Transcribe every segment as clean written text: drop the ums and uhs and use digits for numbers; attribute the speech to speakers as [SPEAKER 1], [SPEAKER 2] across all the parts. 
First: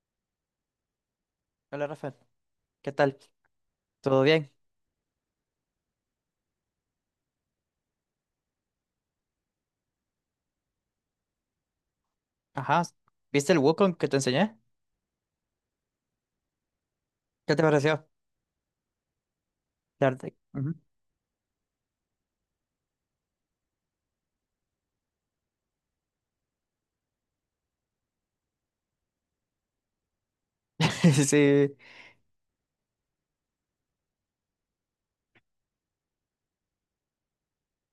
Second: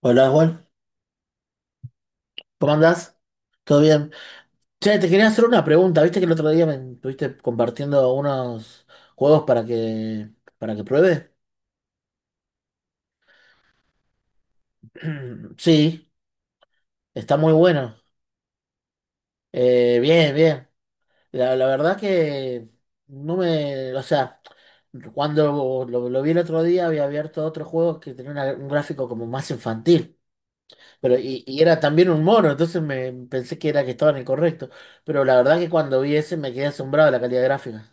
[SPEAKER 1] Hola Juan,
[SPEAKER 2] Hola Rafael,
[SPEAKER 1] ¿cómo
[SPEAKER 2] ¿qué tal?
[SPEAKER 1] andás? ¿Todo bien?
[SPEAKER 2] ¿Todo bien?
[SPEAKER 1] Che, te quería hacer una pregunta. Viste que el otro día me estuviste compartiendo unos juegos para que pruebe.
[SPEAKER 2] Ajá. ¿Viste el Wukong que te enseñé?
[SPEAKER 1] Sí, está muy
[SPEAKER 2] ¿Qué te
[SPEAKER 1] bueno.
[SPEAKER 2] pareció?
[SPEAKER 1] Bien, bien.
[SPEAKER 2] Ujú.
[SPEAKER 1] La verdad que no me, o sea, cuando lo vi el otro día había abierto otro juego que tenía un gráfico como más infantil, pero y
[SPEAKER 2] Sí,
[SPEAKER 1] era también un mono, entonces me pensé que era que estaba en el correcto, pero la verdad que cuando vi ese me quedé asombrado de la calidad gráfica.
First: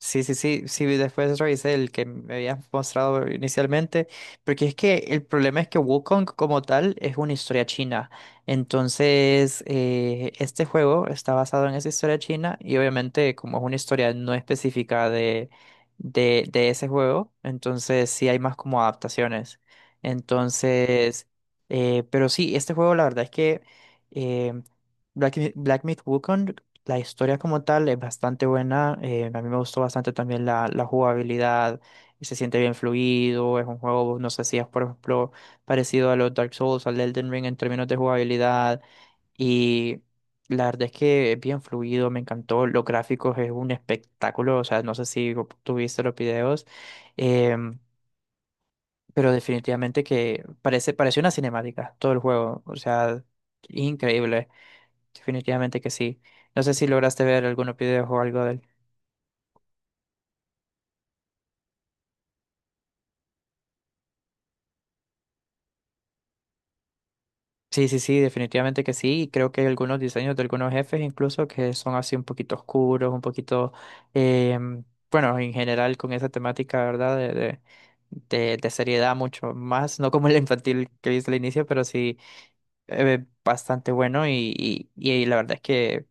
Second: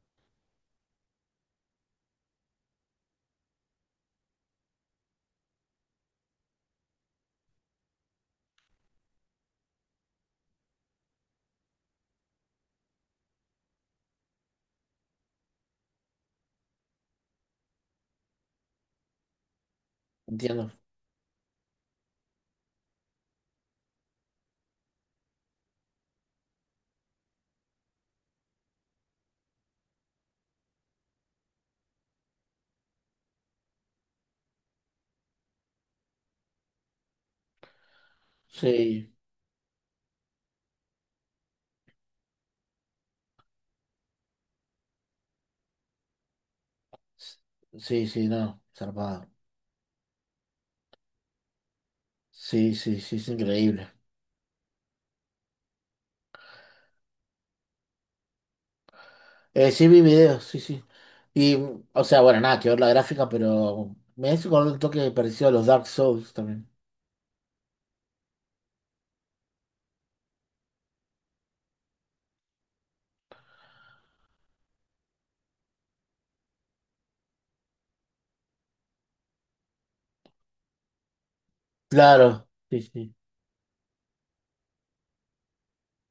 [SPEAKER 2] sí, sí, sí, sí, después revisé el que me habías mostrado inicialmente, porque es que el problema es que Wukong como tal es una historia china. Entonces, este juego está basado en esa historia china y, obviamente, como es una historia no específica de ese juego, entonces sí hay más como adaptaciones.
[SPEAKER 1] Entiendo.
[SPEAKER 2] Entonces, pero sí, este juego la verdad es que, eh, Black Myth Wukong, la historia como tal es bastante buena. A mí me gustó bastante también la jugabilidad. Se siente bien fluido. Es un juego, no sé si es, por ejemplo, parecido a los Dark Souls, al Elden Ring en términos de jugabilidad.
[SPEAKER 1] Sí,
[SPEAKER 2] Y la verdad es que es bien fluido. Me encantó. Los gráficos es un espectáculo. O sea, no sé si tuviste los videos.
[SPEAKER 1] s-
[SPEAKER 2] em,
[SPEAKER 1] sí, sí, no, zarpado.
[SPEAKER 2] pero definitivamente que parece, parece una cinemática todo el juego.
[SPEAKER 1] Sí,
[SPEAKER 2] O
[SPEAKER 1] sí, sí,
[SPEAKER 2] sea,
[SPEAKER 1] es increíble.
[SPEAKER 2] increíble. Definitivamente que sí. No sé si lograste ver algunos videos o algo de él.
[SPEAKER 1] Sí, vi videos, sí, sí. Y, o sea, bueno, nada que ver la gráfica, pero me hizo con un toque parecido a los Dark Souls también.
[SPEAKER 2] Sí, sí, sí, definitivamente que sí. Y creo que hay algunos diseños de algunos jefes incluso que son así un poquito oscuros, un poquito, em, bueno, en general con esa temática, ¿verdad? De seriedad mucho más, no como el infantil que viste al inicio, pero sí,
[SPEAKER 1] Claro, sí, sí.
[SPEAKER 2] bastante bueno, y la verdad es que,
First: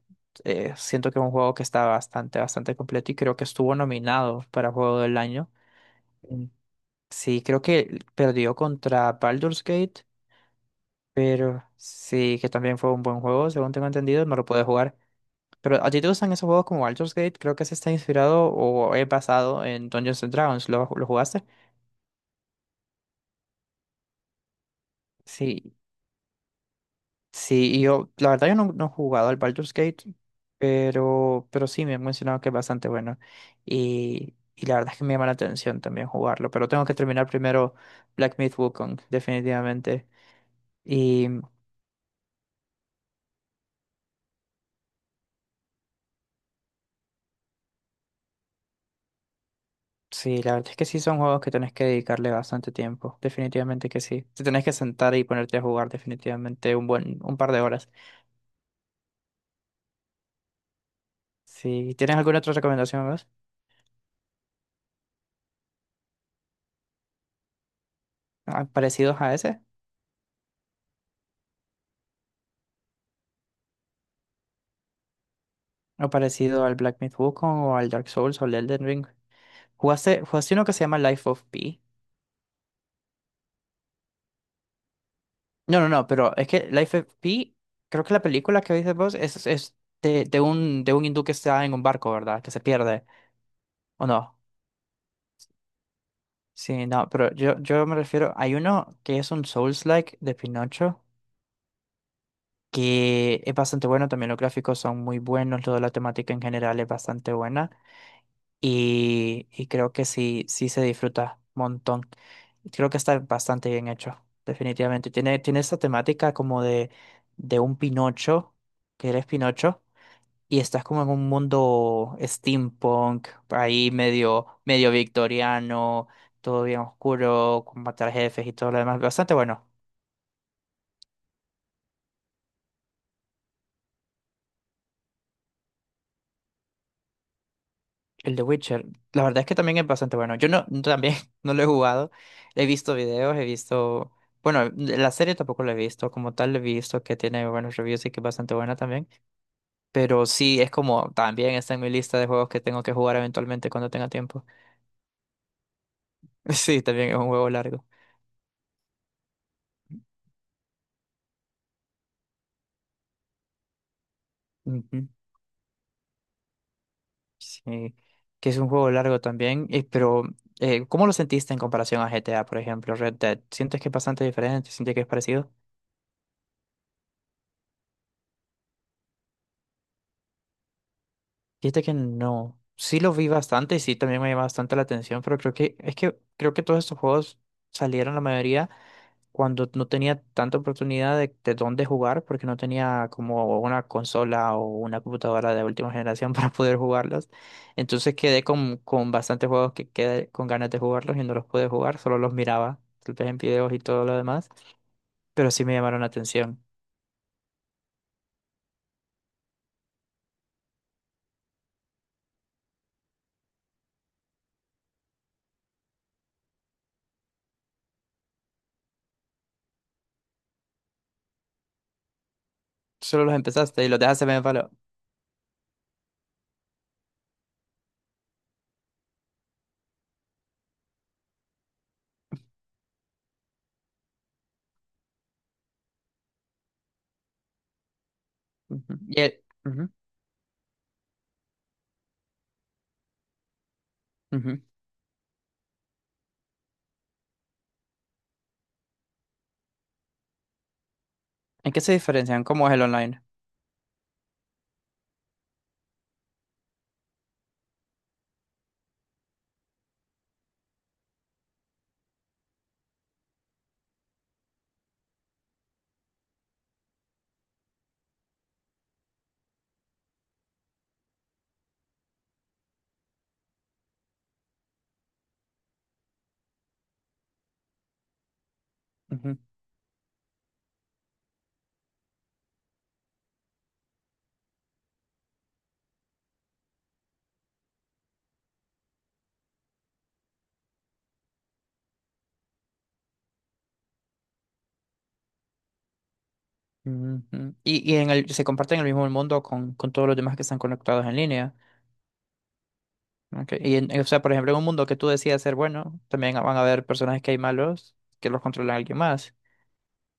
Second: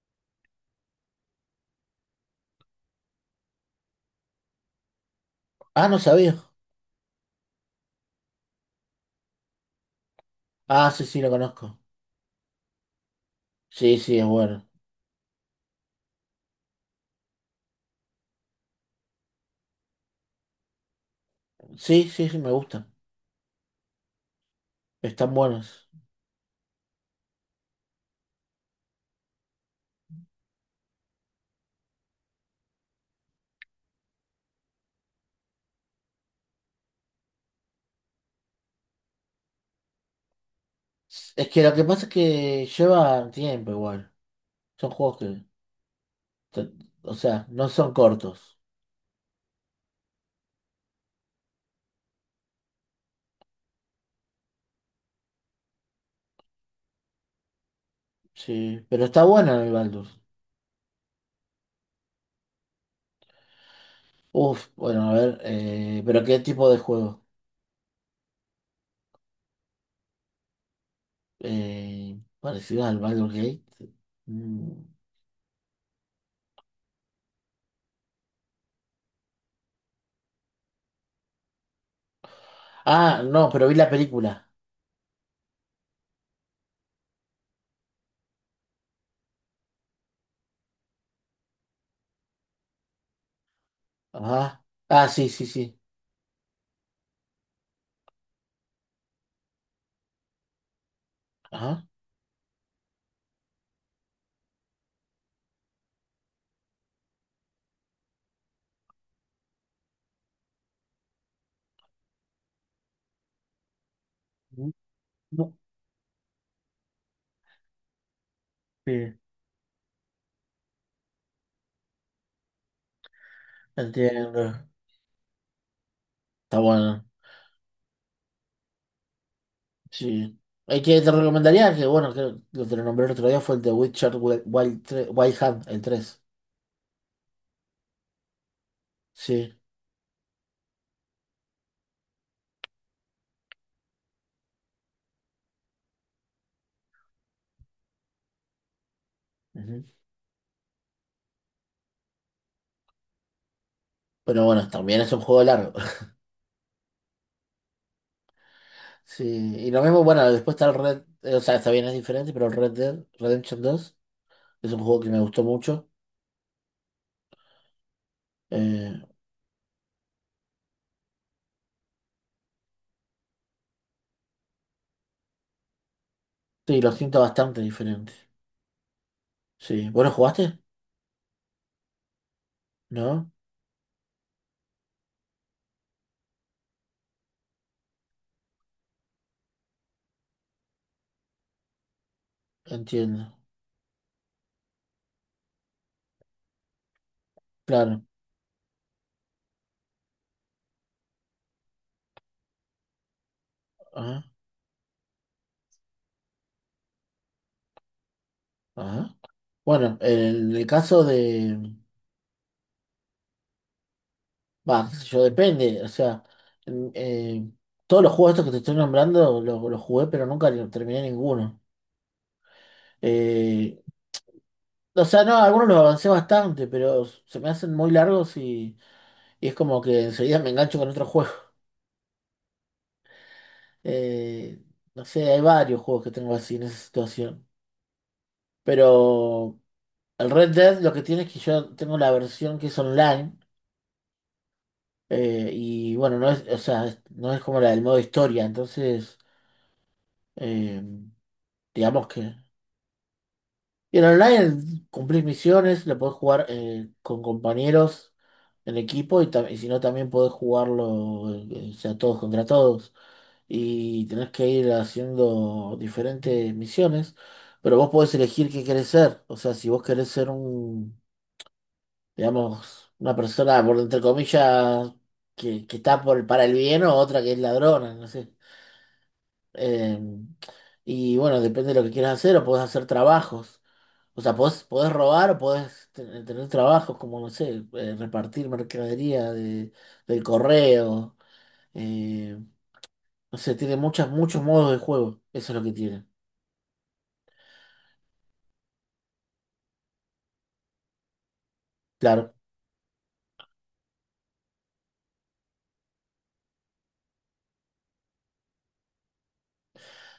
[SPEAKER 2] siento que es un juego que está bastante, bastante completo, y creo que estuvo nominado para Juego del Año.
[SPEAKER 1] Ah, no sabía.
[SPEAKER 2] Mm. Sí, creo que perdió contra Baldur's Gate,
[SPEAKER 1] Ah, sí, sí, lo
[SPEAKER 2] pero
[SPEAKER 1] conozco.
[SPEAKER 2] sí, que también fue un buen juego, según tengo
[SPEAKER 1] Sí, sí, es
[SPEAKER 2] entendido, no lo pude
[SPEAKER 1] bueno.
[SPEAKER 2] jugar. Pero ¿a ti te gustan esos juegos como Baldur's Gate? Creo que se está inspirado o es basado en Dungeons and Dragons. ¿Lo jugaste?
[SPEAKER 1] Sí, sí, sí, me gustan. Están
[SPEAKER 2] Sí,
[SPEAKER 1] buenos.
[SPEAKER 2] sí, y yo, la verdad, yo no he jugado al Baldur's Gate, pero sí me han mencionado que es bastante bueno. Y la verdad es que me llama la atención también jugarlo, pero tengo que terminar primero Black Myth Wukong, definitivamente.
[SPEAKER 1] Es que lo que pasa es que llevan tiempo igual. Son juegos que, te- o sea, no son cortos.
[SPEAKER 2] Sí, la verdad es que sí son juegos que tenés que dedicarle bastante tiempo. Definitivamente que sí. Te tenés que sentar y ponerte a jugar definitivamente un buen, un par de horas.
[SPEAKER 1] Sí, pero está bueno el Baldur.
[SPEAKER 2] Si ¿tienes alguna otra recomendación más?
[SPEAKER 1] Uf, bueno, a ver, pero ¿qué tipo de juego?
[SPEAKER 2] Ah, ¿parecidos a ese?
[SPEAKER 1] Parecido al Baldur's Gate. Mm.
[SPEAKER 2] ¿O parecido al Black Myth Wukong o al Dark Souls o al Elden Ring? ¿Jugaste uno que se llama Life of Pi?
[SPEAKER 1] Ah, no, pero vi la película.
[SPEAKER 2] No, no, no, pero es que Life of Pi, creo que la película que viste vos es de, de un hindú que está en un barco, ¿verdad? Que se pierde, ¿o no?
[SPEAKER 1] Ajá. Ah, sí, sí, sí.
[SPEAKER 2] Sí, no, pero yo, me refiero, hay uno que es un Souls-like de Pinocho,
[SPEAKER 1] Ajá.
[SPEAKER 2] que es bastante bueno, también los gráficos son muy buenos, toda la temática en general es bastante buena, y creo que sí, sí se disfruta un montón. Creo que está bastante bien hecho,
[SPEAKER 1] Mm,
[SPEAKER 2] definitivamente. Tiene,
[SPEAKER 1] no,
[SPEAKER 2] tiene esa temática como de, un Pinocho, que
[SPEAKER 1] sí,
[SPEAKER 2] eres Pinocho y estás como en un mundo steampunk, ahí medio,
[SPEAKER 1] entiendo.
[SPEAKER 2] medio victoriano,
[SPEAKER 1] Está
[SPEAKER 2] todo bien
[SPEAKER 1] bueno.
[SPEAKER 2] oscuro, con matar jefes y todo lo demás. Bastante bueno.
[SPEAKER 1] Sí. El que te recomendaría, que bueno, que lo te lo nombré el otro día, fue el de Witcher Wild Hunt, el tres.
[SPEAKER 2] El de Witcher, la verdad es que
[SPEAKER 1] Sí.
[SPEAKER 2] también es bastante bueno. Yo también, no lo he jugado. He visto videos, he visto. Bueno, la serie tampoco la he visto. Como tal, he visto que tiene buenos reviews y que es bastante buena también.
[SPEAKER 1] Ujú.
[SPEAKER 2] Pero sí, es como también está en mi lista de juegos que tengo que jugar eventualmente cuando tenga tiempo.
[SPEAKER 1] Pero bueno, también es un juego largo.
[SPEAKER 2] Sí, también es un juego largo.
[SPEAKER 1] Sí. Y lo mismo, bueno, después está el o sea, está bien, es diferente, pero el Red Dead Redemption dos. Es un juego
[SPEAKER 2] Ujú.
[SPEAKER 1] que me gustó mucho.
[SPEAKER 2] Sí, que es un juego
[SPEAKER 1] Eh,
[SPEAKER 2] largo también, pero, ¿cómo lo sentiste en comparación a GTA, por ejemplo, Red Dead? ¿Sientes que es bastante diferente? ¿Sientes que es parecido?
[SPEAKER 1] sí, lo siento bastante diferente. Sí. ¿Vos lo jugaste?
[SPEAKER 2] Fíjate que no. Sí, los vi
[SPEAKER 1] No,
[SPEAKER 2] bastante y sí también me llama bastante la atención, pero creo que es que creo que todos estos juegos salieron la mayoría cuando no tenía tanta oportunidad de, dónde jugar, porque no tenía
[SPEAKER 1] entiendo.
[SPEAKER 2] como una consola o una computadora de última generación para poder jugarlos.
[SPEAKER 1] Claro.
[SPEAKER 2] Entonces quedé con bastantes juegos que quedé con ganas de jugarlos y no los pude jugar, solo los miraba, tal vez en videos y todo lo
[SPEAKER 1] Ajá,
[SPEAKER 2] demás, pero sí me llamaron la atención.
[SPEAKER 1] ajá. Bueno, en el caso de... Bah, qué sé yo, depende. O sea, en- eh, todos los juegos estos que te estoy nombrando los jugué, pero nunca lo terminé ninguno.
[SPEAKER 2] Solo los
[SPEAKER 1] Eh,
[SPEAKER 2] empezaste y los dejaste medio en palo.
[SPEAKER 1] o sea, no, algunos los avancé bastante, pero se me hacen muy largos y es como que enseguida me engancho con otro juego. Eh, no sé, hay varios juegos que tengo así en esa situación.
[SPEAKER 2] Ujú.
[SPEAKER 1] Pero
[SPEAKER 2] Ujú,
[SPEAKER 1] el Red Dead lo que tiene es que yo tengo la versión que es online,
[SPEAKER 2] ujú.
[SPEAKER 1] y bueno, no es, o sea, no es como la del modo historia, entonces eh,
[SPEAKER 2] ¿En qué se
[SPEAKER 1] digamos que...
[SPEAKER 2] diferencian? ¿Cómo es el online?
[SPEAKER 1] Y en online cumplís misiones, lo podés jugar con compañeros en equipo y, y si no también podés jugarlo, o sea, todos contra todos y tenés que ir haciendo diferentes misiones, pero vos podés elegir qué querés ser, o sea, si vos querés ser un digamos, una persona, por entre comillas, que está por, para el bien o otra que es ladrona, no sé.
[SPEAKER 2] Ujú,
[SPEAKER 1] Eh, y bueno, depende de lo que quieras hacer, o podés hacer trabajos. O sea, podés, podés robar o podés tener trabajos como, no sé, repartir mercadería de, del correo. eh, no sé, tiene muchas, muchos modos de juego. Eso es lo que tiene.
[SPEAKER 2] ujú. Y en el, se comparten el mismo mundo con todos los demás que están conectados en línea.
[SPEAKER 1] Claro.
[SPEAKER 2] Ok, y en, o sea, por ejemplo, en un mundo que tú decidas ser bueno, también van a haber personajes que hay malos que los controla alguien más.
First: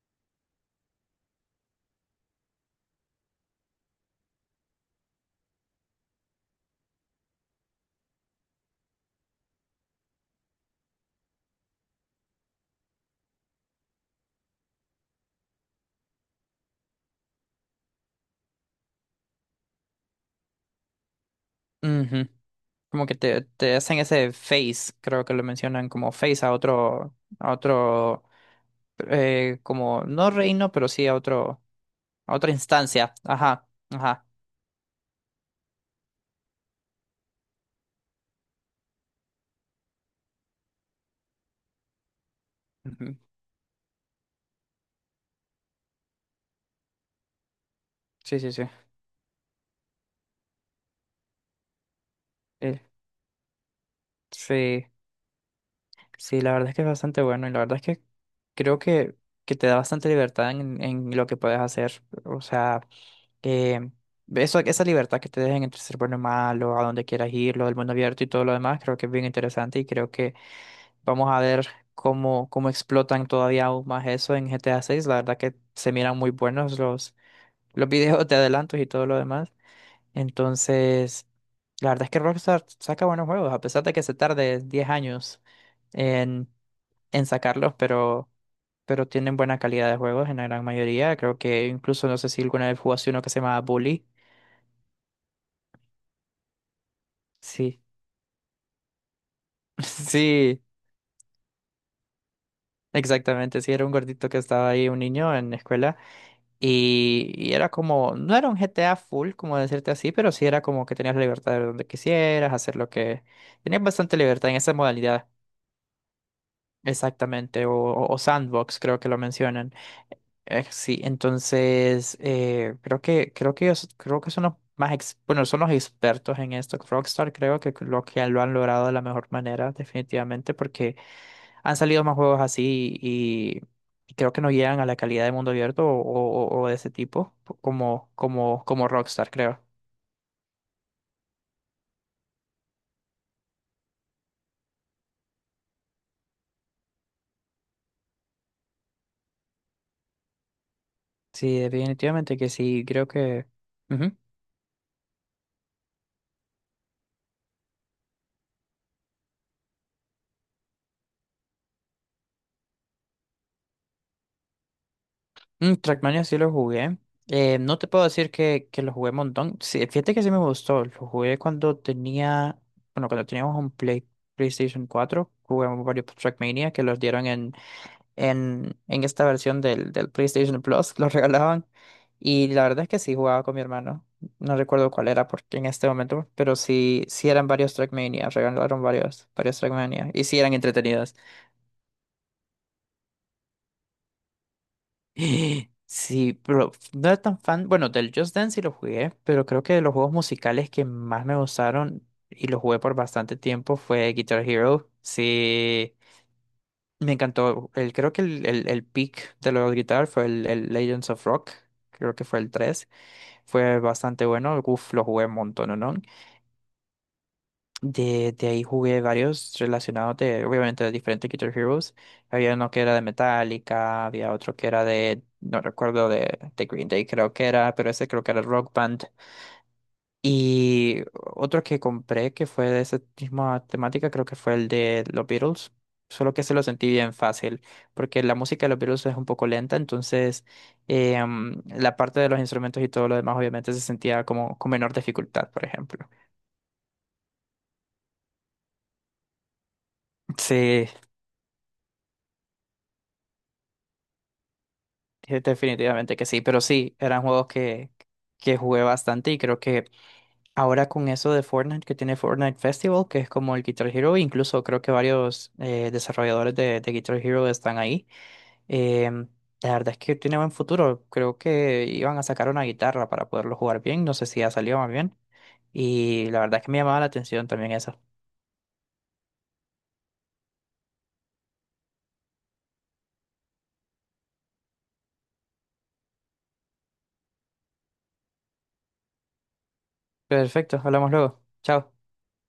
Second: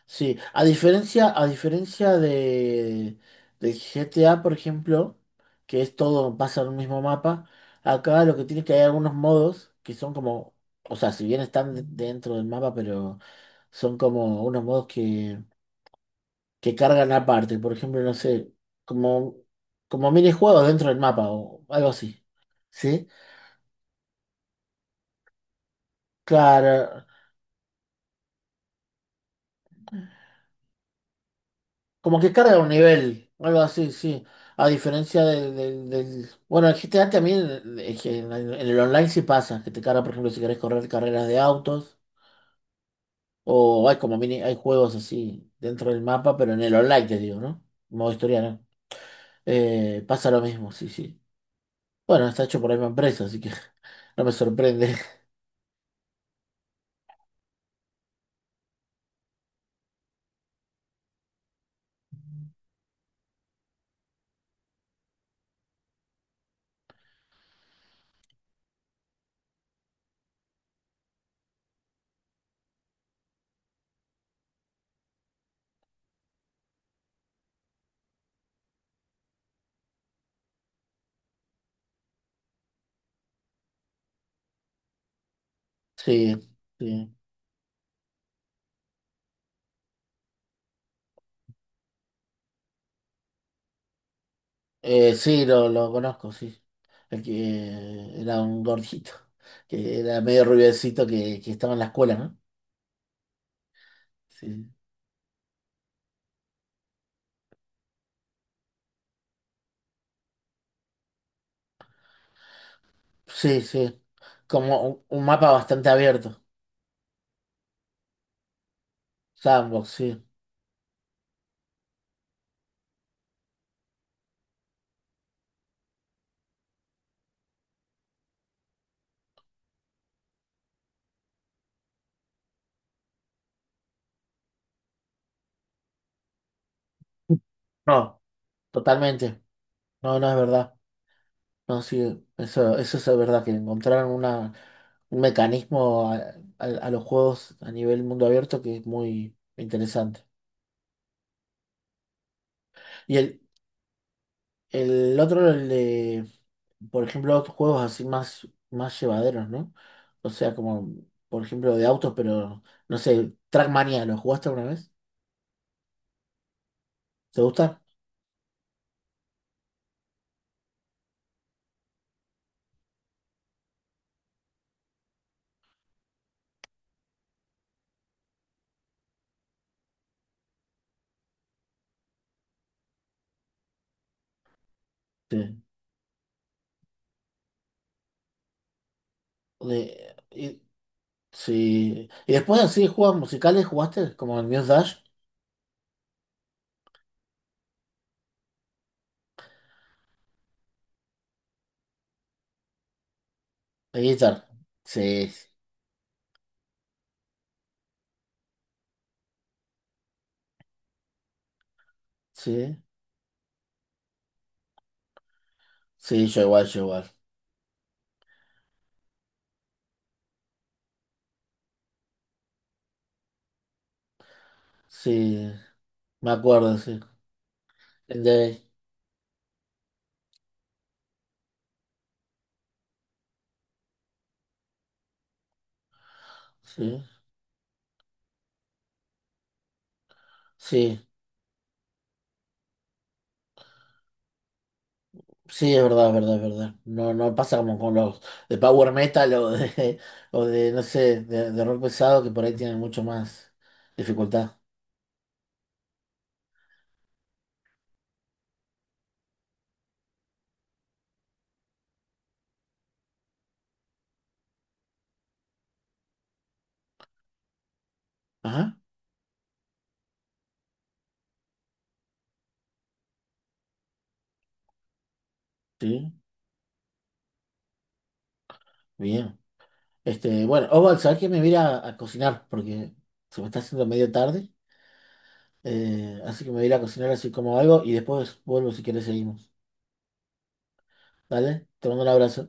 [SPEAKER 1] Sí, a diferencia de, del GTA, por ejemplo, que es todo, pasa en un mismo mapa, acá lo que tiene es que hay algunos modos que son como, o sea, si bien están dentro del mapa, pero son como unos modos que cargan aparte. Por ejemplo, no sé, como, como minijuegos dentro del mapa o algo así.
[SPEAKER 2] Ujú. Como
[SPEAKER 1] ¿Sí?
[SPEAKER 2] que te hacen ese face, creo que lo mencionan como face a
[SPEAKER 1] Claro.
[SPEAKER 2] otro, como no reino, pero sí a otro,
[SPEAKER 1] Como que
[SPEAKER 2] a otra
[SPEAKER 1] carga un
[SPEAKER 2] instancia.
[SPEAKER 1] nivel, algo
[SPEAKER 2] Ajá,
[SPEAKER 1] así, sí.
[SPEAKER 2] ajá.
[SPEAKER 1] A diferencia del Bueno, el G T a también es que en el online sí pasa, que te carga, por ejemplo, si querés correr carreras de autos,
[SPEAKER 2] Ujú.
[SPEAKER 1] o hay como mini, hay juegos así dentro del mapa, pero en el online te digo, ¿no? Modo
[SPEAKER 2] Sí,
[SPEAKER 1] historia,
[SPEAKER 2] sí, sí.
[SPEAKER 1] ¿no? Pasa lo mismo, sí, sí. Bueno, está hecho por la
[SPEAKER 2] Eh,
[SPEAKER 1] misma empresa, así que no me
[SPEAKER 2] sí.
[SPEAKER 1] sorprende.
[SPEAKER 2] Sí, la verdad es que es bastante bueno, y la verdad es que creo que te da bastante libertad en lo que puedes hacer. O sea, eh, esa libertad que te dejen entre ser bueno y malo, a donde quieras ir, lo del mundo abierto y todo lo demás, creo que es bien interesante, y creo que vamos a ver cómo explotan todavía aún más eso en GTA 6. La verdad que se miran muy buenos los videos de adelantos y todo lo demás. Entonces, la verdad es que Rockstar saca buenos juegos, a pesar de que se tarde 10 años
[SPEAKER 1] Sí, sí.
[SPEAKER 2] en sacarlos, pero tienen buena calidad de juegos en la gran mayoría. Creo que incluso no sé si alguna vez jugaste uno que se llamaba Bully.
[SPEAKER 1] Sí, lo conozco, sí. El que
[SPEAKER 2] Sí,
[SPEAKER 1] era un gordito, que era medio
[SPEAKER 2] sí,
[SPEAKER 1] rubiecito que estaba en la escuela, ¿no?
[SPEAKER 2] exactamente. Sí, era un gordito que
[SPEAKER 1] Sí,
[SPEAKER 2] estaba ahí, un niño en la escuela. Y era como, no era un GTA full, como decirte así, pero sí era como que tenías la libertad de donde quisieras, hacer lo que...
[SPEAKER 1] sí,
[SPEAKER 2] Tenías
[SPEAKER 1] sí.
[SPEAKER 2] bastante libertad en esa
[SPEAKER 1] Como un
[SPEAKER 2] modalidad.
[SPEAKER 1] mapa bastante abierto.
[SPEAKER 2] Exactamente, o sandbox, creo que lo mencionan.
[SPEAKER 1] Sandbox, sí.
[SPEAKER 2] Sí, entonces, creo que ellos creo que son los más bueno, son los expertos en esto. Rockstar, creo que lo han logrado de la mejor manera definitivamente, porque han salido más juegos así, y creo que no llegan a la calidad de mundo abierto, o de ese tipo,
[SPEAKER 1] No,
[SPEAKER 2] como Rockstar,
[SPEAKER 1] totalmente.
[SPEAKER 2] creo.
[SPEAKER 1] No, no es verdad. No, sí, eso es verdad, que encontraron una, un mecanismo a, a los juegos a nivel mundo abierto que es muy interesante.
[SPEAKER 2] Sí, definitivamente que sí, creo
[SPEAKER 1] Y
[SPEAKER 2] que ujú.
[SPEAKER 1] el otro, el de, por ejemplo, otros juegos así más, más llevaderos, ¿no? O sea, como, por ejemplo, de autos, pero, no sé, Trackmania, ¿lo jugaste alguna vez?
[SPEAKER 2] Mm, Trackmania sí lo jugué.
[SPEAKER 1] ¿Te
[SPEAKER 2] No
[SPEAKER 1] gusta?
[SPEAKER 2] te puedo decir que lo jugué un montón. Sí, fíjate que sí me gustó. Lo jugué cuando tenía, bueno, cuando teníamos un PlayStation 4. Jugamos varios Trackmania que los dieron en esta versión del PlayStation Plus. Los regalaban. Y la verdad es que sí jugaba con mi hermano. No recuerdo cuál era
[SPEAKER 1] Sí.
[SPEAKER 2] porque en este momento, pero sí, sí eran varios Trackmania. Regalaron varios Trackmania.
[SPEAKER 1] De,
[SPEAKER 2] Y sí eran entretenidos.
[SPEAKER 1] sí. Y después así juegos musicales jugaste, como el Muse Dash,
[SPEAKER 2] Sí, pero no era tan fan. Bueno, del Just Dance sí lo jugué, pero creo que de los juegos musicales que más me gustaron y lo jugué por bastante tiempo
[SPEAKER 1] de
[SPEAKER 2] fue
[SPEAKER 1] guitar.
[SPEAKER 2] Guitar Hero.
[SPEAKER 1] Sí,
[SPEAKER 2] Sí, me encantó. Creo que el peak de lo de guitar fue el Legends of Rock. Creo que fue el
[SPEAKER 1] sí,
[SPEAKER 2] 3. Fue bastante bueno. Uf, lo jugué un montón, ¿no?
[SPEAKER 1] sí, yo igual, yo igual.
[SPEAKER 2] De, ahí jugué varios relacionados de, obviamente, de diferentes Guitar Heroes. Había uno que era de Metallica, había otro que era de,
[SPEAKER 1] Sí,
[SPEAKER 2] no recuerdo,
[SPEAKER 1] me
[SPEAKER 2] de,
[SPEAKER 1] acuerdo,
[SPEAKER 2] Green
[SPEAKER 1] sí.
[SPEAKER 2] Day, creo que era, pero ese
[SPEAKER 1] El
[SPEAKER 2] creo que era
[SPEAKER 1] de,
[SPEAKER 2] Rock Band. Y otro que compré que fue de esa misma temática, creo que fue el de los Beatles. Solo que se lo sentí
[SPEAKER 1] sí,
[SPEAKER 2] bien fácil, porque la música de los Beatles es un poco lenta, entonces
[SPEAKER 1] sí,
[SPEAKER 2] la parte de los instrumentos y todo lo demás obviamente se sentía como con menor dificultad, por
[SPEAKER 1] sí, es verdad,
[SPEAKER 2] ejemplo.
[SPEAKER 1] es verdad, es verdad. No, no pasa como con los de power metal o de, o de, no
[SPEAKER 2] Sí.
[SPEAKER 1] sé, de rock pesado que por ahí tienen mucho más dificultad.
[SPEAKER 2] Definitivamente que sí, pero sí, eran juegos que jugué bastante, y creo que ahora con eso de Fortnite, que tiene Fortnite Festival, que es como el Guitar Hero, incluso creo que varios desarrolladores de, Guitar Hero están ahí.
[SPEAKER 1] Ajá,
[SPEAKER 2] em, la verdad es que tiene buen futuro, creo que iban a sacar una guitarra para poderlo jugar bien, no sé si ya salió más bien,
[SPEAKER 1] sí,
[SPEAKER 2] y la verdad es que me llamaba la atención también eso.
[SPEAKER 1] bien. Este, bueno, Oval, ¿sabes qué? Me voy a ir a cocinar porque se me está haciendo medio tarde. Así que me voy a ir a cocinar así como algo y después vuelvo si querés seguimos.
[SPEAKER 2] Perfecto, hablamos luego,
[SPEAKER 1] ¿Vale? Te
[SPEAKER 2] chao.
[SPEAKER 1] mando un abrazo.